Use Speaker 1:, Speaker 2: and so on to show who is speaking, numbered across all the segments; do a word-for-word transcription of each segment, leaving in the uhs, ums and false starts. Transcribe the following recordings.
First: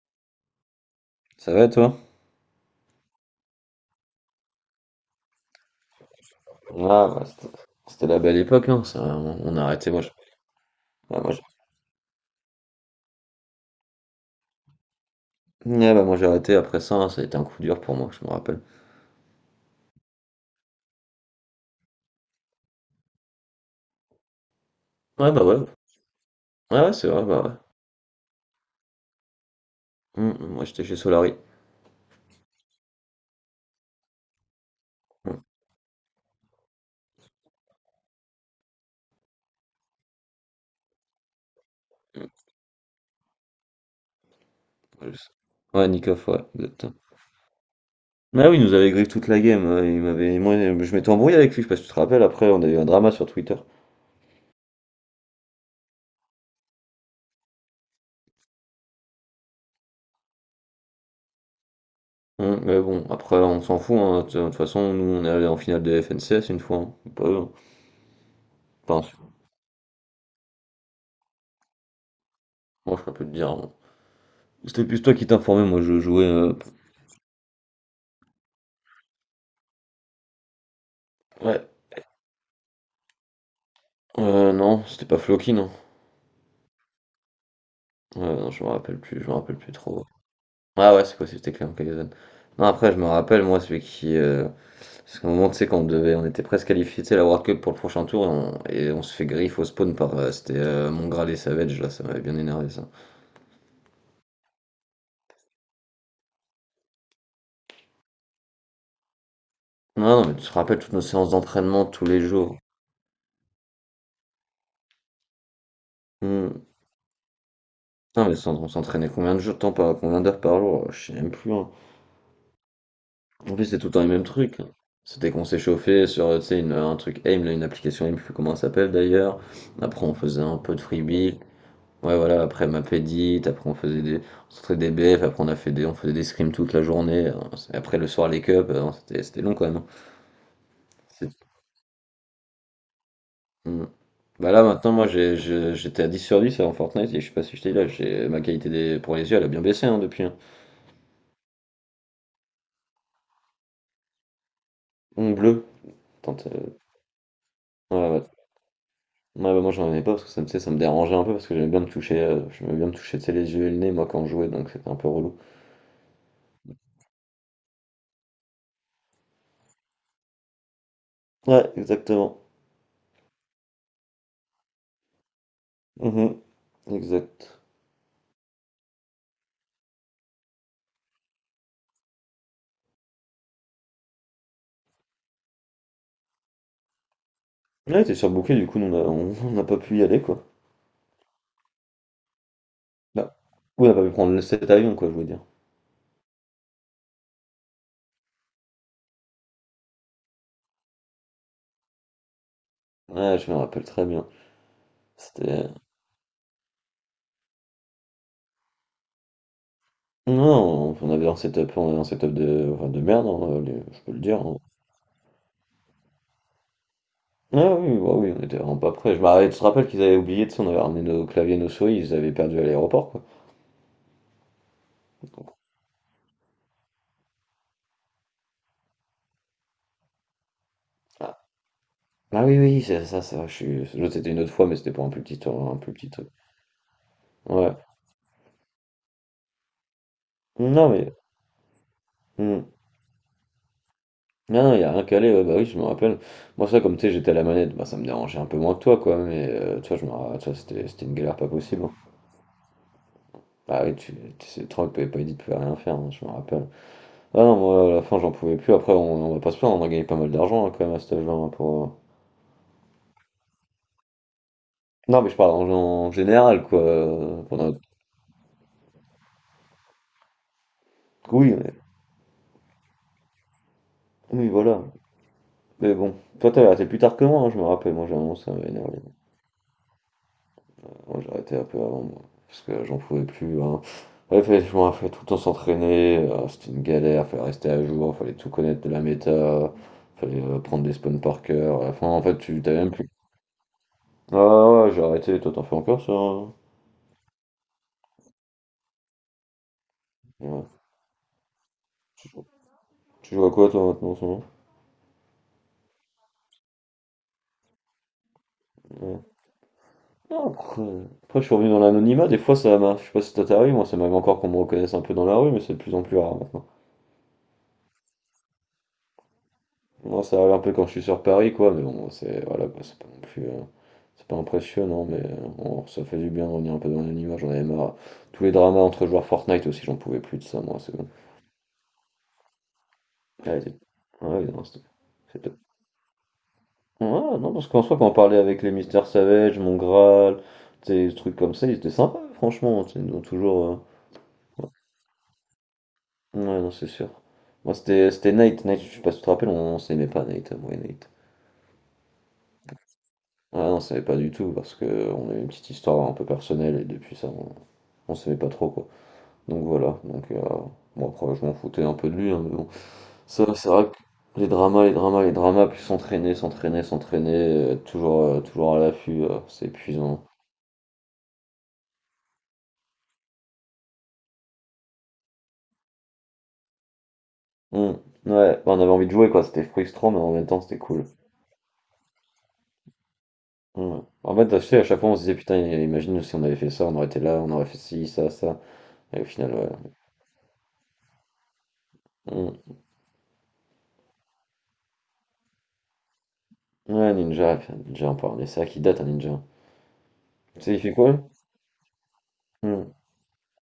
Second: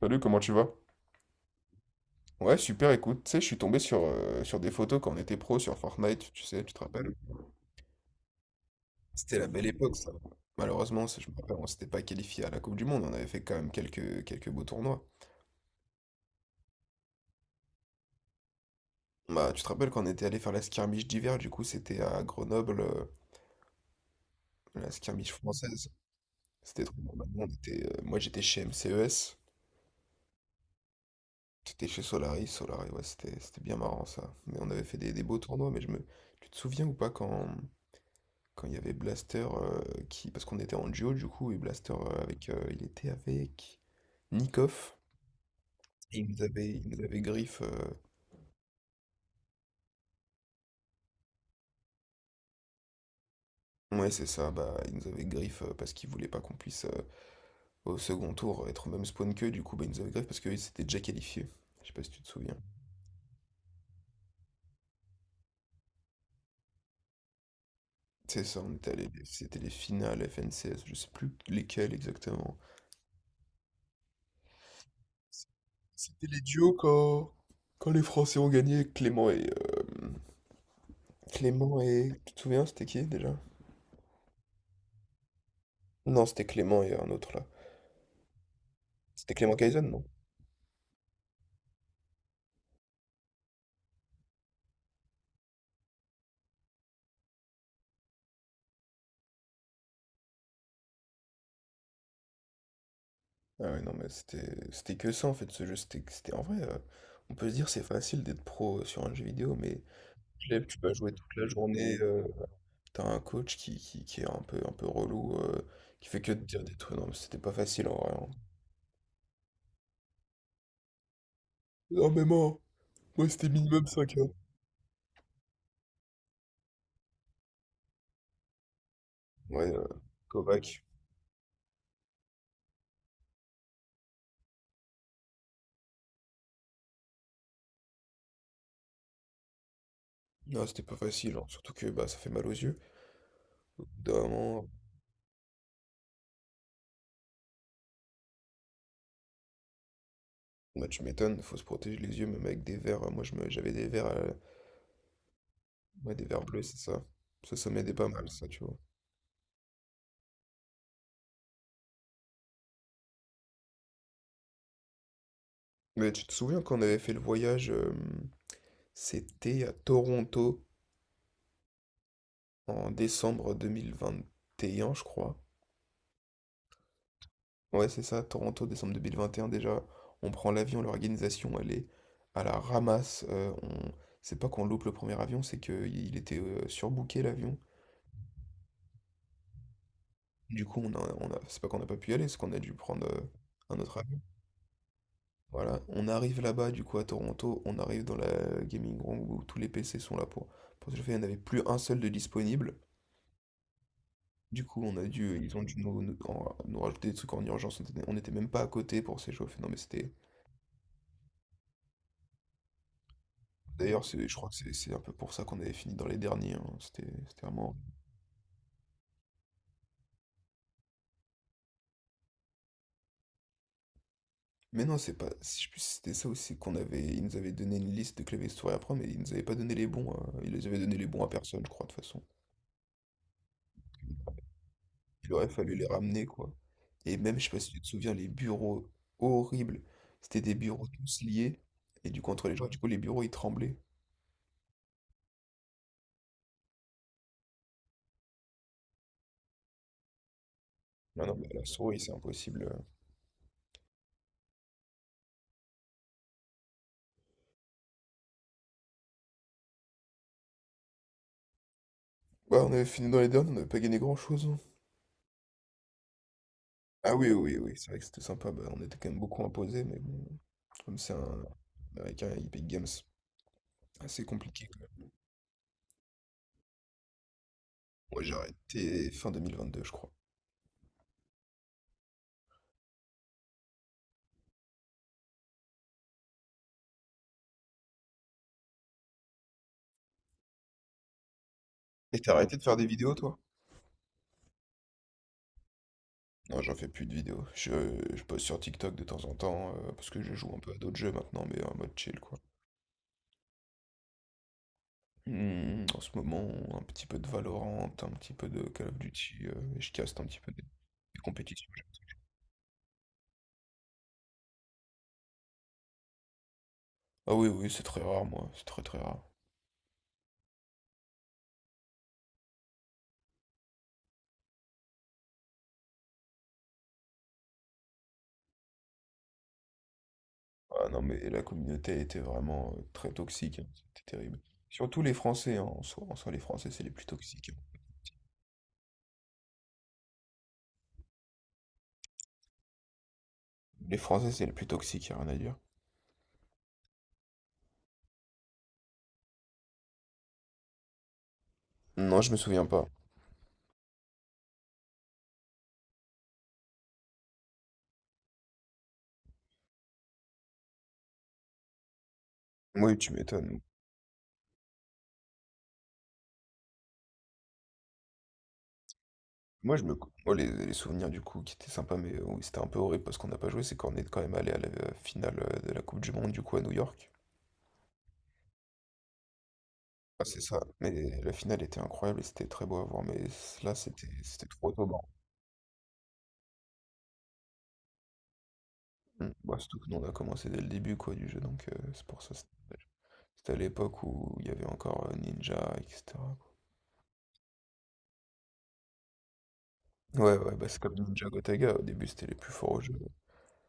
Speaker 1: Salut, comment tu vas?
Speaker 2: Ça va toi?
Speaker 1: Ouais, super, écoute, tu sais, je suis tombé sur, euh, sur des photos quand on était pro sur Fortnite, tu sais, tu te
Speaker 2: Ah,
Speaker 1: rappelles?
Speaker 2: bah, c'était c'était la belle époque, hein. Ça, on
Speaker 1: C'était la
Speaker 2: on a
Speaker 1: belle
Speaker 2: arrêté,
Speaker 1: époque,
Speaker 2: moi. je-
Speaker 1: ça. Malheureusement, ça,
Speaker 2: ah,
Speaker 1: je
Speaker 2: moi,
Speaker 1: me
Speaker 2: je-
Speaker 1: rappelle, on s'était pas qualifié à la Coupe du Monde, on avait fait quand même quelques, quelques beaux tournois.
Speaker 2: Ouais, bah, moi, j'ai arrêté après ça, hein, ça a été un coup dur pour moi, je me rappelle.
Speaker 1: Bah, tu te rappelles quand on était allé faire la skirmish d'hiver, du coup, c'était à Grenoble, euh, la skirmish
Speaker 2: Ouais, bah ouais,
Speaker 1: française.
Speaker 2: ouais,
Speaker 1: C'était
Speaker 2: ouais,
Speaker 1: trop
Speaker 2: c'est
Speaker 1: bon.
Speaker 2: vrai, bah
Speaker 1: Maintenant,
Speaker 2: ouais.
Speaker 1: on était, euh, moi, j'étais chez M C E S,
Speaker 2: Hum, hum, moi j'étais chez Solari.
Speaker 1: j'étais chez Solari, Solari, ouais, c'était c'était bien marrant, ça. Mais on avait fait des, des beaux
Speaker 2: Hum,
Speaker 1: tournois, mais je me... Tu te souviens ou pas quand... Quand il y avait Blaster euh, qui. Parce qu'on était en duo du coup, et Blaster euh,
Speaker 2: hum,
Speaker 1: avec. euh, il était avec Nikoff.
Speaker 2: je sais. Ouais,
Speaker 1: Et il
Speaker 2: Nikoff,
Speaker 1: nous
Speaker 2: ouais,
Speaker 1: avait, il
Speaker 2: exactement.
Speaker 1: nous avait griffe. euh,
Speaker 2: Ah oui, il nous avait grillé toute la game, euh, il m'avait, moi, je m'étais embrouillé avec lui, je sais pas si tu te rappelles, après on a eu un drama sur Twitter.
Speaker 1: Ouais, c'est ça, bah il nous avait griffe euh, parce qu'il voulait pas qu'on puisse euh, au second tour être au même spawn qu'eux, du coup bah il nous avait griffe parce qu'ils s'étaient déjà qualifiés. Je sais pas si tu te souviens.
Speaker 2: Hum, mais bon, après on s'en fout, hein, de toute façon, nous on est allé en finale de F N C S une fois, hein. Pas eux, hein.
Speaker 1: C'est ça, on était allé.
Speaker 2: Pas
Speaker 1: C'était les finales F N C S, je sais plus lesquelles exactement.
Speaker 2: Moi je peux plus te dire, hein. C'était plus toi qui
Speaker 1: C-
Speaker 2: t'informais, moi je jouais.
Speaker 1: C'était les
Speaker 2: euh,
Speaker 1: duos quand, quand les Français ont gagné, Clément et. euh,
Speaker 2: Ouais.
Speaker 1: Clément et. Tu te souviens, c'était qui déjà?
Speaker 2: Heu, non, c'était pas Floki, non.
Speaker 1: Non, c'était Clément et un autre là.
Speaker 2: Heu, non, je me rappelle plus, je me
Speaker 1: C'était Clément
Speaker 2: rappelle plus
Speaker 1: Kaizen, non?
Speaker 2: trop. Ah ouais, c'est possible, c'était Clément Cahuzac. Non, après, je me rappelle, moi, celui qui, heu, parce qu'à un moment, tu sais, quand on devait on était presque qualifiés, tu sais, la World Cup pour le prochain tour et on et on se fait griffe au spawn par, heu, c'était, heu, Mongrel et Savage, là, ça m'avait bien énervé, ça.
Speaker 1: Ah ouais, non, mais c'était c'était que ça en fait, ce jeu. C'était c'était- en vrai, euh, on peut se dire c'est facile d'être pro euh, sur un jeu vidéo, mais
Speaker 2: Non, non, mais tu te
Speaker 1: Glaive,
Speaker 2: rappelles
Speaker 1: tu vas
Speaker 2: toutes nos
Speaker 1: jouer
Speaker 2: séances
Speaker 1: toute la
Speaker 2: d'entraînement
Speaker 1: journée.
Speaker 2: tous les
Speaker 1: euh,
Speaker 2: jours.
Speaker 1: T'as un coach qui, qui, qui est un peu, un peu relou, euh, qui fait que de
Speaker 2: Mmh.
Speaker 1: dire des trucs. Non, mais c'était pas facile en vrai, hein.
Speaker 2: Non, mais on s'entraînait combien de jours de temps par combien d'heures par jour? Je sais même plus, hein.
Speaker 1: Non, mais moi, moi c'était
Speaker 2: En plus, c'est
Speaker 1: minimum
Speaker 2: tout le temps les
Speaker 1: cinq
Speaker 2: mêmes
Speaker 1: heures.
Speaker 2: trucs. C'était qu'on s'échauffait sur, euh, tu sais, une- un truc A I M, là, une application A I M, je sais plus comment elle s'appelle d'ailleurs.
Speaker 1: Ouais, euh,
Speaker 2: Après, on faisait un peu de
Speaker 1: Kovac.
Speaker 2: freebie. Ouais, voilà, après ma pédite, après on faisait des, on sortait des B F, après on a fait des, on faisait des scrims toute la journée. euh, c'est- Après le soir, les cups, euh, c'était, c'était long quand même, hein.
Speaker 1: Non, c'était pas facile, hein,
Speaker 2: C'est-
Speaker 1: surtout que bah, ça fait mal aux yeux. Au
Speaker 2: Hmm.
Speaker 1: bout d'un
Speaker 2: Bah là,
Speaker 1: moment,
Speaker 2: maintenant, moi, j'ai, je- j'étais à dix sur 10 en Fortnite et je sais pas si je t'ai dit là, j'ai, ma qualité des, pour les yeux, elle a bien baissé, hein, depuis, hein.
Speaker 1: bah, tu m'étonnes, faut se protéger les yeux, même avec des verres. Moi, je me, j'avais des verres.
Speaker 2: Ongle bleu.
Speaker 1: Ouais, des vers
Speaker 2: Tente,
Speaker 1: bleus, c'est
Speaker 2: euh,
Speaker 1: ça. Ça, ça m'aidait pas
Speaker 2: ouais, ouais,
Speaker 1: mal, ça, tu vois.
Speaker 2: Ouais, bah, moi j'en avais pas parce que ça me, tu sais, ça me dérangeait un peu parce que j'aimais bien me toucher, euh, j'aimais bien me toucher, tu sais, les yeux et le nez, moi quand je jouais, donc c'était un peu relou.
Speaker 1: Mais tu te souviens qu'on avait fait le voyage, euh, c'était à Toronto
Speaker 2: Ouais, exactement.
Speaker 1: en décembre deux mille vingt et un, je crois.
Speaker 2: Mhm. Exact.
Speaker 1: Ouais, c'est ça, Toronto, décembre deux mille vingt et un déjà. On prend l'avion, l'organisation, elle est à la ramasse. Euh, on... C'est pas qu'on loupe le premier avion, c'est qu'il était euh, surbooké l'avion.
Speaker 2: Ouais, t'es surbooké, du coup, nous, on a- on- on n'a pas pu y aller, quoi.
Speaker 1: Du coup, on a, on a... c'est pas qu'on n'a pas pu y aller, c'est qu'on a dû prendre euh,
Speaker 2: Bah,
Speaker 1: un
Speaker 2: on n'a
Speaker 1: autre
Speaker 2: pas pu
Speaker 1: avion.
Speaker 2: prendre le- cet avion, quoi, je veux dire.
Speaker 1: Voilà, on arrive là-bas, du coup, à Toronto, on arrive dans la gaming room où tous les P C sont là pour. Parce que le fait, il n'y en avait plus un seul de disponible.
Speaker 2: Ouais, je me rappelle très bien.
Speaker 1: Du coup, on a dû, ils ont
Speaker 2: C'était.
Speaker 1: dû nous, nous- en- nous rajouter des trucs en urgence. On était- On n'était même pas à côté pour s'échauffer. Non, mais c'était.
Speaker 2: Non, on avait un setup, on avait un setup de, enfin, de merde, hein, les- je
Speaker 1: D'ailleurs,
Speaker 2: peux le
Speaker 1: c'est- je
Speaker 2: dire,
Speaker 1: crois que
Speaker 2: hein.
Speaker 1: c'est c'est un peu pour ça qu'on avait fini dans les derniers, hein. C'était c'était vraiment.
Speaker 2: Ah oui, bah oui, on était vraiment pas prêts. Je me rappelle, tu te rappelles qu'ils avaient oublié, tu sais, on avait ramené nos claviers, nos souris, ils les avaient perdus à l'aéroport,
Speaker 1: Mais non, c'est pas. Si je puis c'était ça aussi qu'on avait. Ils nous avaient donné une liste de claviers souris à prendre, mais ils nous avaient pas donné les bons, hein. Ils les avaient donné les bons à
Speaker 2: quoi.
Speaker 1: personne, je crois, de toute façon.
Speaker 2: Ah oui, oui, c'est ça, ça, je suis l'autre, c'était une autre fois, mais c'était pour un plus
Speaker 1: Il
Speaker 2: petit
Speaker 1: aurait
Speaker 2: tour,
Speaker 1: fallu
Speaker 2: un
Speaker 1: les
Speaker 2: plus petit
Speaker 1: ramener,
Speaker 2: truc.
Speaker 1: quoi. Et même, je sais pas si
Speaker 2: Ouais.
Speaker 1: tu te souviens, les bureaux horribles. C'était des bureaux
Speaker 2: Non, mais.
Speaker 1: tous liés. Et du coup, entre les
Speaker 2: hmm.
Speaker 1: gens, du coup, les bureaux, ils tremblaient.
Speaker 2: Non, non, y a rien qu'à aller, ouais, bah oui, je me rappelle. Moi, ça, comme tu sais, j'étais à la manette, bah ça me dérangeait un peu moins que toi, quoi, mais euh, toi, je me ra- toi, c'était c'était une
Speaker 1: Non, non,
Speaker 2: galère pas
Speaker 1: mais la
Speaker 2: possible, hein.
Speaker 1: souris, c'est impossible.
Speaker 2: Ah oui, tu, tu sais, trop que pas dit de pouvais rien faire, hein, je me rappelle. Ah non, moi, à la fin, j'en pouvais plus. Après, on, on va pas se plaindre, on a gagné pas mal d'argent, hein, quand même, à cet âge-là, hein, pour. euh,
Speaker 1: Ouais, on avait fini dans les derniers, on n'avait pas gagné grand-chose, hein.
Speaker 2: Non, mais je parle en, en général, quoi.
Speaker 1: Ah oui,
Speaker 2: euh,
Speaker 1: oui,
Speaker 2: Pour
Speaker 1: oui,
Speaker 2: notre...
Speaker 1: c'est vrai que c'était sympa. Bah, on était quand même beaucoup imposés, mais bon, comme c'est un
Speaker 2: Oui, mais-
Speaker 1: américain, il paye Games. Assez
Speaker 2: oui,
Speaker 1: compliqué, quand
Speaker 2: voilà.
Speaker 1: même.
Speaker 2: Mais bon, toi, t'avais arrêté plus tard que moi, hein, je me rappelle. Moi, j'ai un
Speaker 1: Moi, j'ai
Speaker 2: moment, ça m'avait énervé.
Speaker 1: arrêté fin deux mille vingt deux je crois.
Speaker 2: Moi, j'ai arrêté un peu avant, moi, parce que j'en pouvais plus, hein. Ouais, fallait, je m'en fais tout le temps s'entraîner, euh, c'était une galère, fallait rester à jour, fallait tout connaître de la méta, fallait euh, prendre des spawns par cœur. À la fin,
Speaker 1: Et
Speaker 2: en
Speaker 1: t'as
Speaker 2: fait,
Speaker 1: arrêté
Speaker 2: tu
Speaker 1: de
Speaker 2: t'as
Speaker 1: faire des
Speaker 2: même plus.
Speaker 1: vidéos, toi?
Speaker 2: Ah ouais, ouais, j'ai arrêté, toi t'en fais encore ça, hein?
Speaker 1: Non, j'en fais plus de vidéos. Je, je poste sur TikTok de temps en temps, euh, parce que je joue un
Speaker 2: Ouais.
Speaker 1: peu à d'autres jeux maintenant, mais en mode chill,
Speaker 2: Tu,
Speaker 1: quoi.
Speaker 2: joues Tu joues à quoi toi maintenant en ce moment?
Speaker 1: Hmm, en ce moment, un petit peu de Valorant, un petit peu de Call of
Speaker 2: Ouais.
Speaker 1: Duty, euh, et je caste un petit
Speaker 2: Non,
Speaker 1: peu des,
Speaker 2: après,
Speaker 1: des
Speaker 2: après, je suis
Speaker 1: compétitions.
Speaker 2: revenu dans l'anonymat, des fois ça m'a. Je sais pas si ça t'arrive, moi ça m'avait encore qu'on me reconnaisse un peu dans la rue, mais c'est de plus en plus rare maintenant.
Speaker 1: Ah oui, oui, c'est très rare, moi, c'est très très rare.
Speaker 2: Non, ça arrive un peu quand je suis sur Paris, quoi, mais bon, c'est voilà, quoi, c'est pas non plus. Euh, c'est pas impressionnant, mais euh, on- ça fait du bien de revenir un peu dans l'anonymat, j'en avais marre. Tous les dramas entre joueurs Fortnite aussi, j'en pouvais plus de ça, moi,
Speaker 1: Ah
Speaker 2: c'est
Speaker 1: non,
Speaker 2: bon.
Speaker 1: mais la communauté était vraiment euh, très toxique,
Speaker 2: Ouais,
Speaker 1: hein,
Speaker 2: c'est-
Speaker 1: c'était terrible.
Speaker 2: ouais, non, c'était-
Speaker 1: Surtout les
Speaker 2: c'était-
Speaker 1: Français, hein, en soi, en soi, les Français, c'est les plus
Speaker 2: Ouais,
Speaker 1: toxiques,
Speaker 2: non,
Speaker 1: hein.
Speaker 2: parce qu'en soi, quand on parlait avec les Mister Savage, mon Graal, des trucs comme ça, ils étaient sympas, franchement, tu sais, ils ont toujours. euh,
Speaker 1: Les Français, c'est les plus toxiques, y a rien à dire.
Speaker 2: Ouais, non, c'est sûr. Moi, c'était c'était Nate, Nate, je sais pas si tu te rappelles, on, on s'aimait pas, Nate, moi et Nate.
Speaker 1: Non, je me souviens pas.
Speaker 2: Ah non, on savait pas du tout parce que on a eu une petite histoire un peu personnelle et depuis ça on, on s'aimait pas trop quoi. Donc voilà, donc euh, bon après je m'en foutais un peu de lui, hein, mais bon.
Speaker 1: Oui, tu
Speaker 2: Ça
Speaker 1: m'étonnes.
Speaker 2: c'est vrai que les dramas, les dramas, les dramas, puis s'entraîner, s'entraîner, s'entraîner, euh, toujours, euh, toujours à l'affût, euh, c'est
Speaker 1: Moi, je me...
Speaker 2: épuisant.
Speaker 1: moi, les, les souvenirs du coup qui étaient sympas, mais euh, oui, c'était un peu horrible parce qu'on n'a pas joué, c'est qu'on est quand même allé à la euh, finale euh, de la Coupe du Monde du coup à New York.
Speaker 2: Hmm, Ouais, bah, on avait envie de jouer quoi, c'était frustrant mais
Speaker 1: Ah,
Speaker 2: en
Speaker 1: c'est
Speaker 2: même
Speaker 1: ça.
Speaker 2: temps c'était
Speaker 1: Mais
Speaker 2: cool.
Speaker 1: la finale était incroyable et c'était très beau à voir. Mais c- là,
Speaker 2: Hmm.
Speaker 1: c'était
Speaker 2: En
Speaker 1: c'était
Speaker 2: fait, tu
Speaker 1: trop
Speaker 2: sais, à
Speaker 1: tôt. Bon.
Speaker 2: chaque fois on se disait putain, imagine si on avait fait ça, on aurait été là, on aurait fait ci, ça, ça. Et au
Speaker 1: Mm.
Speaker 2: final,
Speaker 1: Bah,
Speaker 2: ouais.
Speaker 1: surtout que nous, on a commencé dès le début quoi, du jeu. Donc, euh, c'est pour ça. C'était
Speaker 2: Hmm.
Speaker 1: dommage. C'était à l'époque où il y avait encore euh, Ninja, et cetera quoi.
Speaker 2: Ouais, Ninja, Ninja, on parlait ça, qui date un Ninja.
Speaker 1: Ouais, ouais,
Speaker 2: Tu
Speaker 1: bah,
Speaker 2: sais, il
Speaker 1: c'est
Speaker 2: fait
Speaker 1: comme
Speaker 2: quoi?
Speaker 1: Ninja Gotaga. Au début, c'était les plus forts au
Speaker 2: Hmm.
Speaker 1: jeu.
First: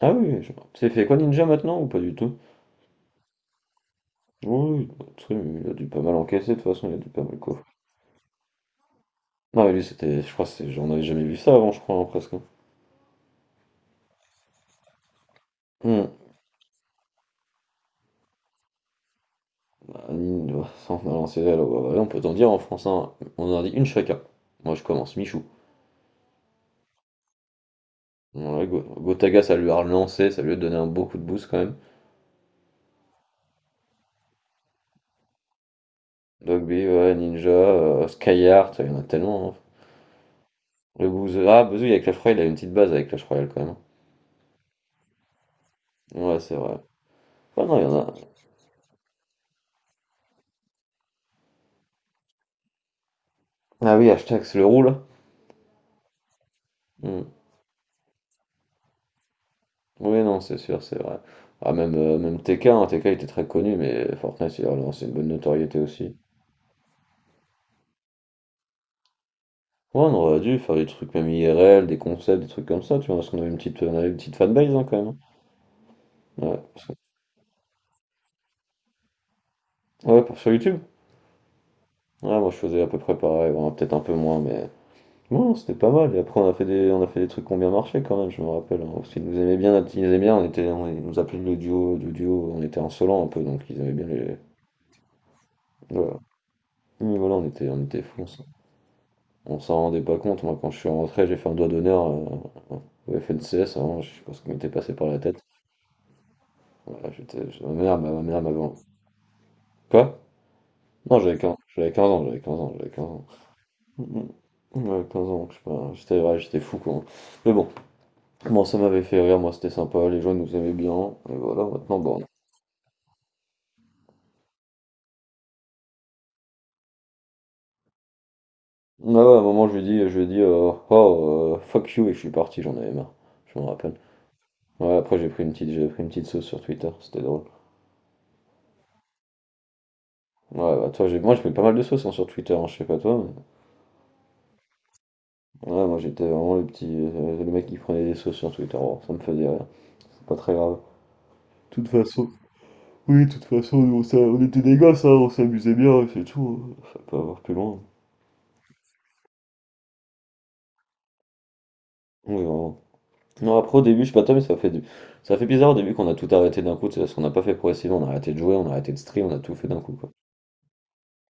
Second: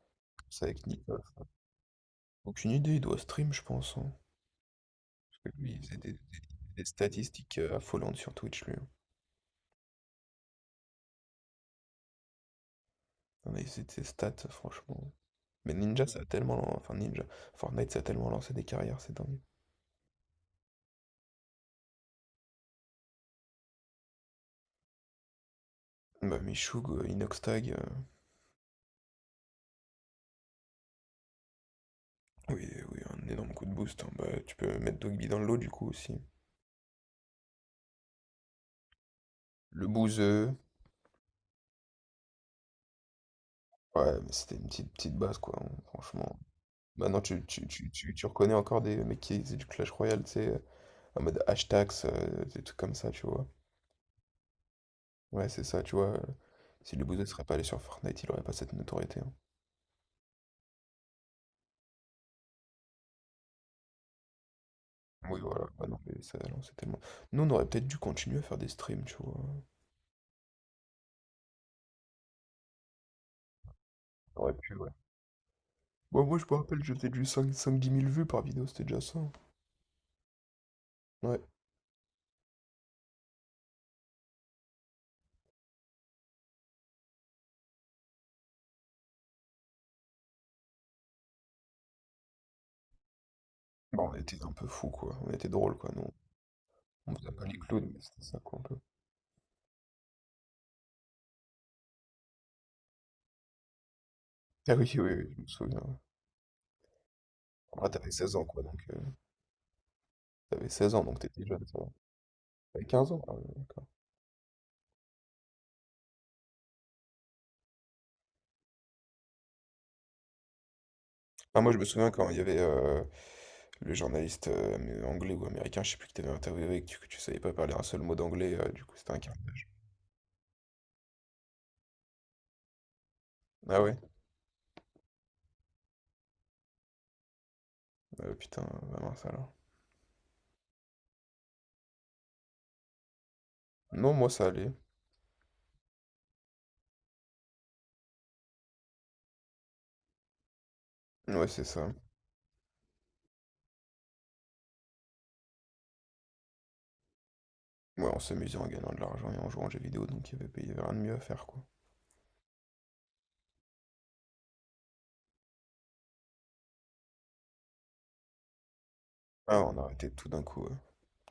Speaker 2: Ah oui, oui,
Speaker 1: Comme
Speaker 2: je-
Speaker 1: ça, avec
Speaker 2: c'est fait quoi
Speaker 1: Nikos.
Speaker 2: Ninja maintenant ou pas du tout?
Speaker 1: Aucune idée, il doit stream, je pense, hein.
Speaker 2: Oui, oui, tu sais,
Speaker 1: Parce que
Speaker 2: il
Speaker 1: lui,
Speaker 2: a
Speaker 1: il
Speaker 2: dû
Speaker 1: faisait
Speaker 2: pas
Speaker 1: des,
Speaker 2: mal
Speaker 1: des-
Speaker 2: encaisser de toute
Speaker 1: des
Speaker 2: façon, il a dû pas mal
Speaker 1: statistiques
Speaker 2: coffrer.
Speaker 1: euh, affolantes sur Twitch, lui, hein.
Speaker 2: Non mais lui c'était, je crois que c'est, j'en avais jamais vu ça avant je crois hein, presque.
Speaker 1: Non, mais c'est ses stats, franchement. Mais
Speaker 2: Hmm.
Speaker 1: Ninja, ça a tellement. lan- Enfin, Ninja. Fortnite, ça a tellement lancé des carrières, c'est dingue.
Speaker 2: Bah, Ninja, sans allant on peut t'en dire en français, hein. On en a dit une chacun. Moi je commence, Michou.
Speaker 1: Bah, Michoug, euh, Inoxtag. Euh,
Speaker 2: Ouais, Go- Gotaga ça lui a relancé, ça lui a donné un beau coup de boost quand même.
Speaker 1: Oui, oui, un énorme coup de boost, hein. Bah, tu peux mettre Dogby dans l'eau du coup aussi.
Speaker 2: Dogby, ouais, Ninja, euh, Skyheart, il y en a tellement, hein.
Speaker 1: Le bouseux.
Speaker 2: Le Bouzeux, ah Bouzeux avec Clash Royale, il a une petite base avec Clash Royale quand même.
Speaker 1: Ouais, mais c'était une petite, petite base quoi, hein, franchement.
Speaker 2: Ouais c'est vrai.
Speaker 1: Maintenant, tu,
Speaker 2: Ah
Speaker 1: tu,
Speaker 2: non, il y
Speaker 1: tu,
Speaker 2: en
Speaker 1: tu,
Speaker 2: a.
Speaker 1: tu reconnais encore des mecs qui faisaient du Clash Royale, tu sais, euh, en mode hashtags, euh, des trucs comme ça, tu vois.
Speaker 2: Ah oui, hashtag c'est le roux là.
Speaker 1: Ouais, c'est ça, tu vois. euh, Si le
Speaker 2: Hmm.
Speaker 1: bouseux serait pas allé sur Fortnite, il aurait pas cette notoriété, hein.
Speaker 2: Oui, non, c'est sûr, c'est vrai. Ah, même, euh, même T K, hein, T K était très connu, mais Fortnite, il a relancé une bonne
Speaker 1: Oui, voilà.
Speaker 2: notoriété
Speaker 1: Bah non,
Speaker 2: aussi.
Speaker 1: mais ça, non, c'est tellement. Nous, on aurait peut-être dû continuer à faire des streams, tu vois.
Speaker 2: Ouais, on aurait dû faire des trucs même I R L, des concepts, des trucs comme ça, tu vois, parce qu'on avait une petite, on avait une petite
Speaker 1: On aurait pu,
Speaker 2: fanbase hein,
Speaker 1: ouais.
Speaker 2: quand même,
Speaker 1: Bon, moi, je
Speaker 2: hein.
Speaker 1: me
Speaker 2: Ouais,
Speaker 1: rappelle,
Speaker 2: parce
Speaker 1: je
Speaker 2: que-
Speaker 1: faisais du cinq dix mille vues par vidéo, c'était déjà ça, hein.
Speaker 2: ouais, pour- Sur YouTube.
Speaker 1: Ouais.
Speaker 2: Ouais, moi je faisais à peu près pareil, bon, peut-être un peu moins, mais bon, c'était pas mal. Et après, on a fait des, on a fait des trucs qui ont bien marché quand même, je me rappelle, hein. Parce qu'ils nous aimaient bien, ils nous aimaient bien, on était, on- ils nous appelaient le duo, du duo, on était insolents un peu, donc ils aimaient bien
Speaker 1: Bon, on
Speaker 2: les.
Speaker 1: était un peu fous, quoi. On était drôles, quoi, nous.
Speaker 2: Voilà,
Speaker 1: On
Speaker 2: mais
Speaker 1: faisait
Speaker 2: voilà
Speaker 1: pas
Speaker 2: on
Speaker 1: les
Speaker 2: était, on
Speaker 1: clowns, mais
Speaker 2: était
Speaker 1: c'était
Speaker 2: fous.
Speaker 1: ça, quoi, un peu.
Speaker 2: On s'en rendait pas compte, moi quand je suis rentré, j'ai fait un doigt d'honneur euh, au F N C S, vraiment, je sais pas ce qui m'était
Speaker 1: Ah oui,
Speaker 2: passé par
Speaker 1: oui,
Speaker 2: la
Speaker 1: oui, je
Speaker 2: tête.
Speaker 1: me souviens, ouais.
Speaker 2: Voilà, j'étais, j'étais- ma
Speaker 1: Bon, là,
Speaker 2: mère,
Speaker 1: t'avais
Speaker 2: ma, ma
Speaker 1: seize
Speaker 2: mère
Speaker 1: ans,
Speaker 2: m'avait...
Speaker 1: quoi, donc... euh,
Speaker 2: Quoi?
Speaker 1: t'avais seize ans, donc
Speaker 2: Non, j'avais
Speaker 1: t'étais
Speaker 2: quinze,
Speaker 1: jeune, ça va.
Speaker 2: j'avais quinze ans, j'avais quinze ans,
Speaker 1: T'avais
Speaker 2: j'avais quinze
Speaker 1: quinze ans,
Speaker 2: ans.
Speaker 1: ah ouais, d'accord.
Speaker 2: Mhm. Ouais, quinze ans, je sais pas, j'étais ouais, j'étais fou quoi. Mais bon, bon, ça m'avait fait rire, moi c'était sympa, les gens ils nous aimaient bien, et
Speaker 1: Ah,
Speaker 2: voilà,
Speaker 1: moi, je me
Speaker 2: maintenant
Speaker 1: souviens
Speaker 2: bon.
Speaker 1: quand il y avait euh, le journaliste euh, mais anglais ou américain, je sais plus, qui t'avait interviewé et que tu, que tu savais pas parler un seul mot d'anglais, euh, du coup,
Speaker 2: Ah
Speaker 1: c'était un
Speaker 2: ouais, à un
Speaker 1: carnage.
Speaker 2: moment je lui ai dit, je lui ai dit, euh, oh, euh, fuck you, et je suis parti, j'en avais marre, je me
Speaker 1: Ah
Speaker 2: rappelle.
Speaker 1: ouais?
Speaker 2: Ouais, après j'ai pris une petite, j'ai pris une petite sauce sur Twitter, c'était drôle.
Speaker 1: Euh, putain, bah mince, alors.
Speaker 2: Ouais, bah toi, j'ai... moi je mets pas mal de sauces hein, sur Twitter, hein, je sais pas toi.
Speaker 1: Non, moi, ça allait.
Speaker 2: Mais... Ouais, moi j'étais vraiment le petit. Euh, le mec qui prenait des sauces sur Twitter, bon, ça me faisait rire, c'est pas très grave.
Speaker 1: Ouais, c'est
Speaker 2: De toute
Speaker 1: ça.
Speaker 2: façon, oui, de toute façon, nous, on, s'a- on était des gosses, hein, on s'amusait bien, et c'est tout, hein. Ça peut avoir plus loin.
Speaker 1: Ouais, on s'amusait en gagnant de l'argent et en jouant aux jeux vidéo, donc il y avait, il y avait rien de mieux à faire, quoi.
Speaker 2: Oui, vraiment. Non, après au début, je sais pas toi, mais ça fait du... ça fait bizarre au début qu'on a tout arrêté d'un coup, tu sais, parce qu'on n'a pas fait progressivement, on a arrêté de jouer, on a arrêté de stream, on a tout
Speaker 1: Ah,
Speaker 2: fait
Speaker 1: on
Speaker 2: d'un
Speaker 1: a
Speaker 2: coup,
Speaker 1: arrêté
Speaker 2: quoi.
Speaker 1: tout d'un coup, ouais.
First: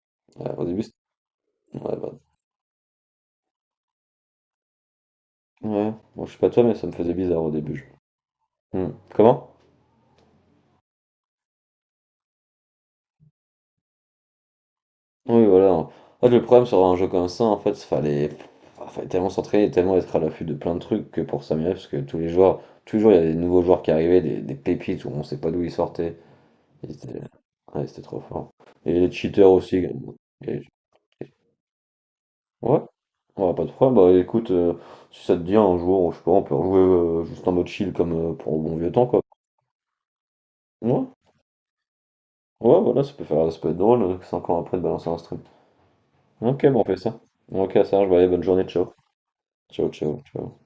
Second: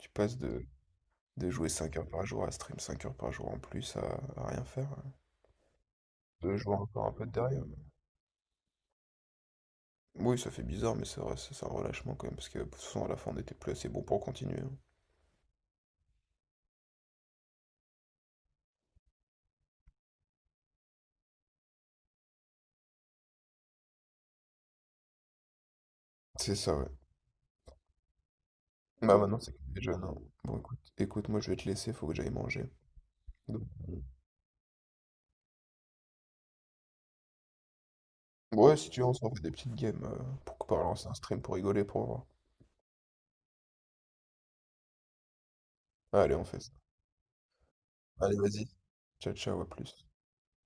Speaker 1: Tu passes
Speaker 2: Ouais,
Speaker 1: de,
Speaker 2: au début, c'était-
Speaker 1: De jouer
Speaker 2: ouais,
Speaker 1: cinq heures
Speaker 2: bah...
Speaker 1: par jour, à stream cinq heures par jour en plus, à, à rien faire, hein.
Speaker 2: Ouais, bon, je sais pas
Speaker 1: De
Speaker 2: toi,
Speaker 1: jouer
Speaker 2: mais ça me
Speaker 1: encore un
Speaker 2: faisait
Speaker 1: peu
Speaker 2: bizarre au
Speaker 1: derrière.
Speaker 2: début. je- Hmm. Comment?
Speaker 1: Oui, ça fait bizarre, mais c'est vrai, c'est c'est un relâchement quand même, parce que de toute façon, à la fin, on n'était plus assez bon pour continuer, hein.
Speaker 2: Oui, voilà. En fait, le problème sur un jeu comme ça, en fait, fallait, ah, fallait tellement s'entraîner, et tellement être à l'affût de plein de trucs que pour s'améliorer, parce que tous les joueurs, toujours il y a des nouveaux joueurs qui arrivaient, des, des pépites où on sait pas d'où ils sortaient.
Speaker 1: C'est ça, ouais.
Speaker 2: Ils étaient- ouais, c'était trop fort. Et les
Speaker 1: Bah maintenant,
Speaker 2: cheaters
Speaker 1: c'est que
Speaker 2: aussi,
Speaker 1: t'es jeune, hein.
Speaker 2: également.
Speaker 1: Bon,
Speaker 2: Et-
Speaker 1: écoute, écoute, moi, je vais te laisser, faut que j'aille manger.
Speaker 2: Ouais, ouais,
Speaker 1: Donc,
Speaker 2: pas de problème. Bah écoute, euh, si ça te dit un jour, je sais pas, on peut rejouer euh, juste en mode chill comme euh, pour au
Speaker 1: ouais,
Speaker 2: bon
Speaker 1: si
Speaker 2: vieux
Speaker 1: tu veux,
Speaker 2: temps,
Speaker 1: on
Speaker 2: quoi.
Speaker 1: s'en fait des petites games euh, pour, pour
Speaker 2: Ouais,
Speaker 1: lancer un stream pour rigoler, pour voir.
Speaker 2: ouais, voilà, ça peut faire, ça peut être drôle, euh, cinq ans après de balancer un stream.
Speaker 1: Allez, on fait
Speaker 2: Ok,
Speaker 1: ça.
Speaker 2: bon, on fait ça. Ok, ça marche, bah, allez,
Speaker 1: Allez,
Speaker 2: bonne journée,
Speaker 1: vas-y.
Speaker 2: ciao.
Speaker 1: Ciao, ciao, à
Speaker 2: Ciao,
Speaker 1: plus.
Speaker 2: ciao, ciao.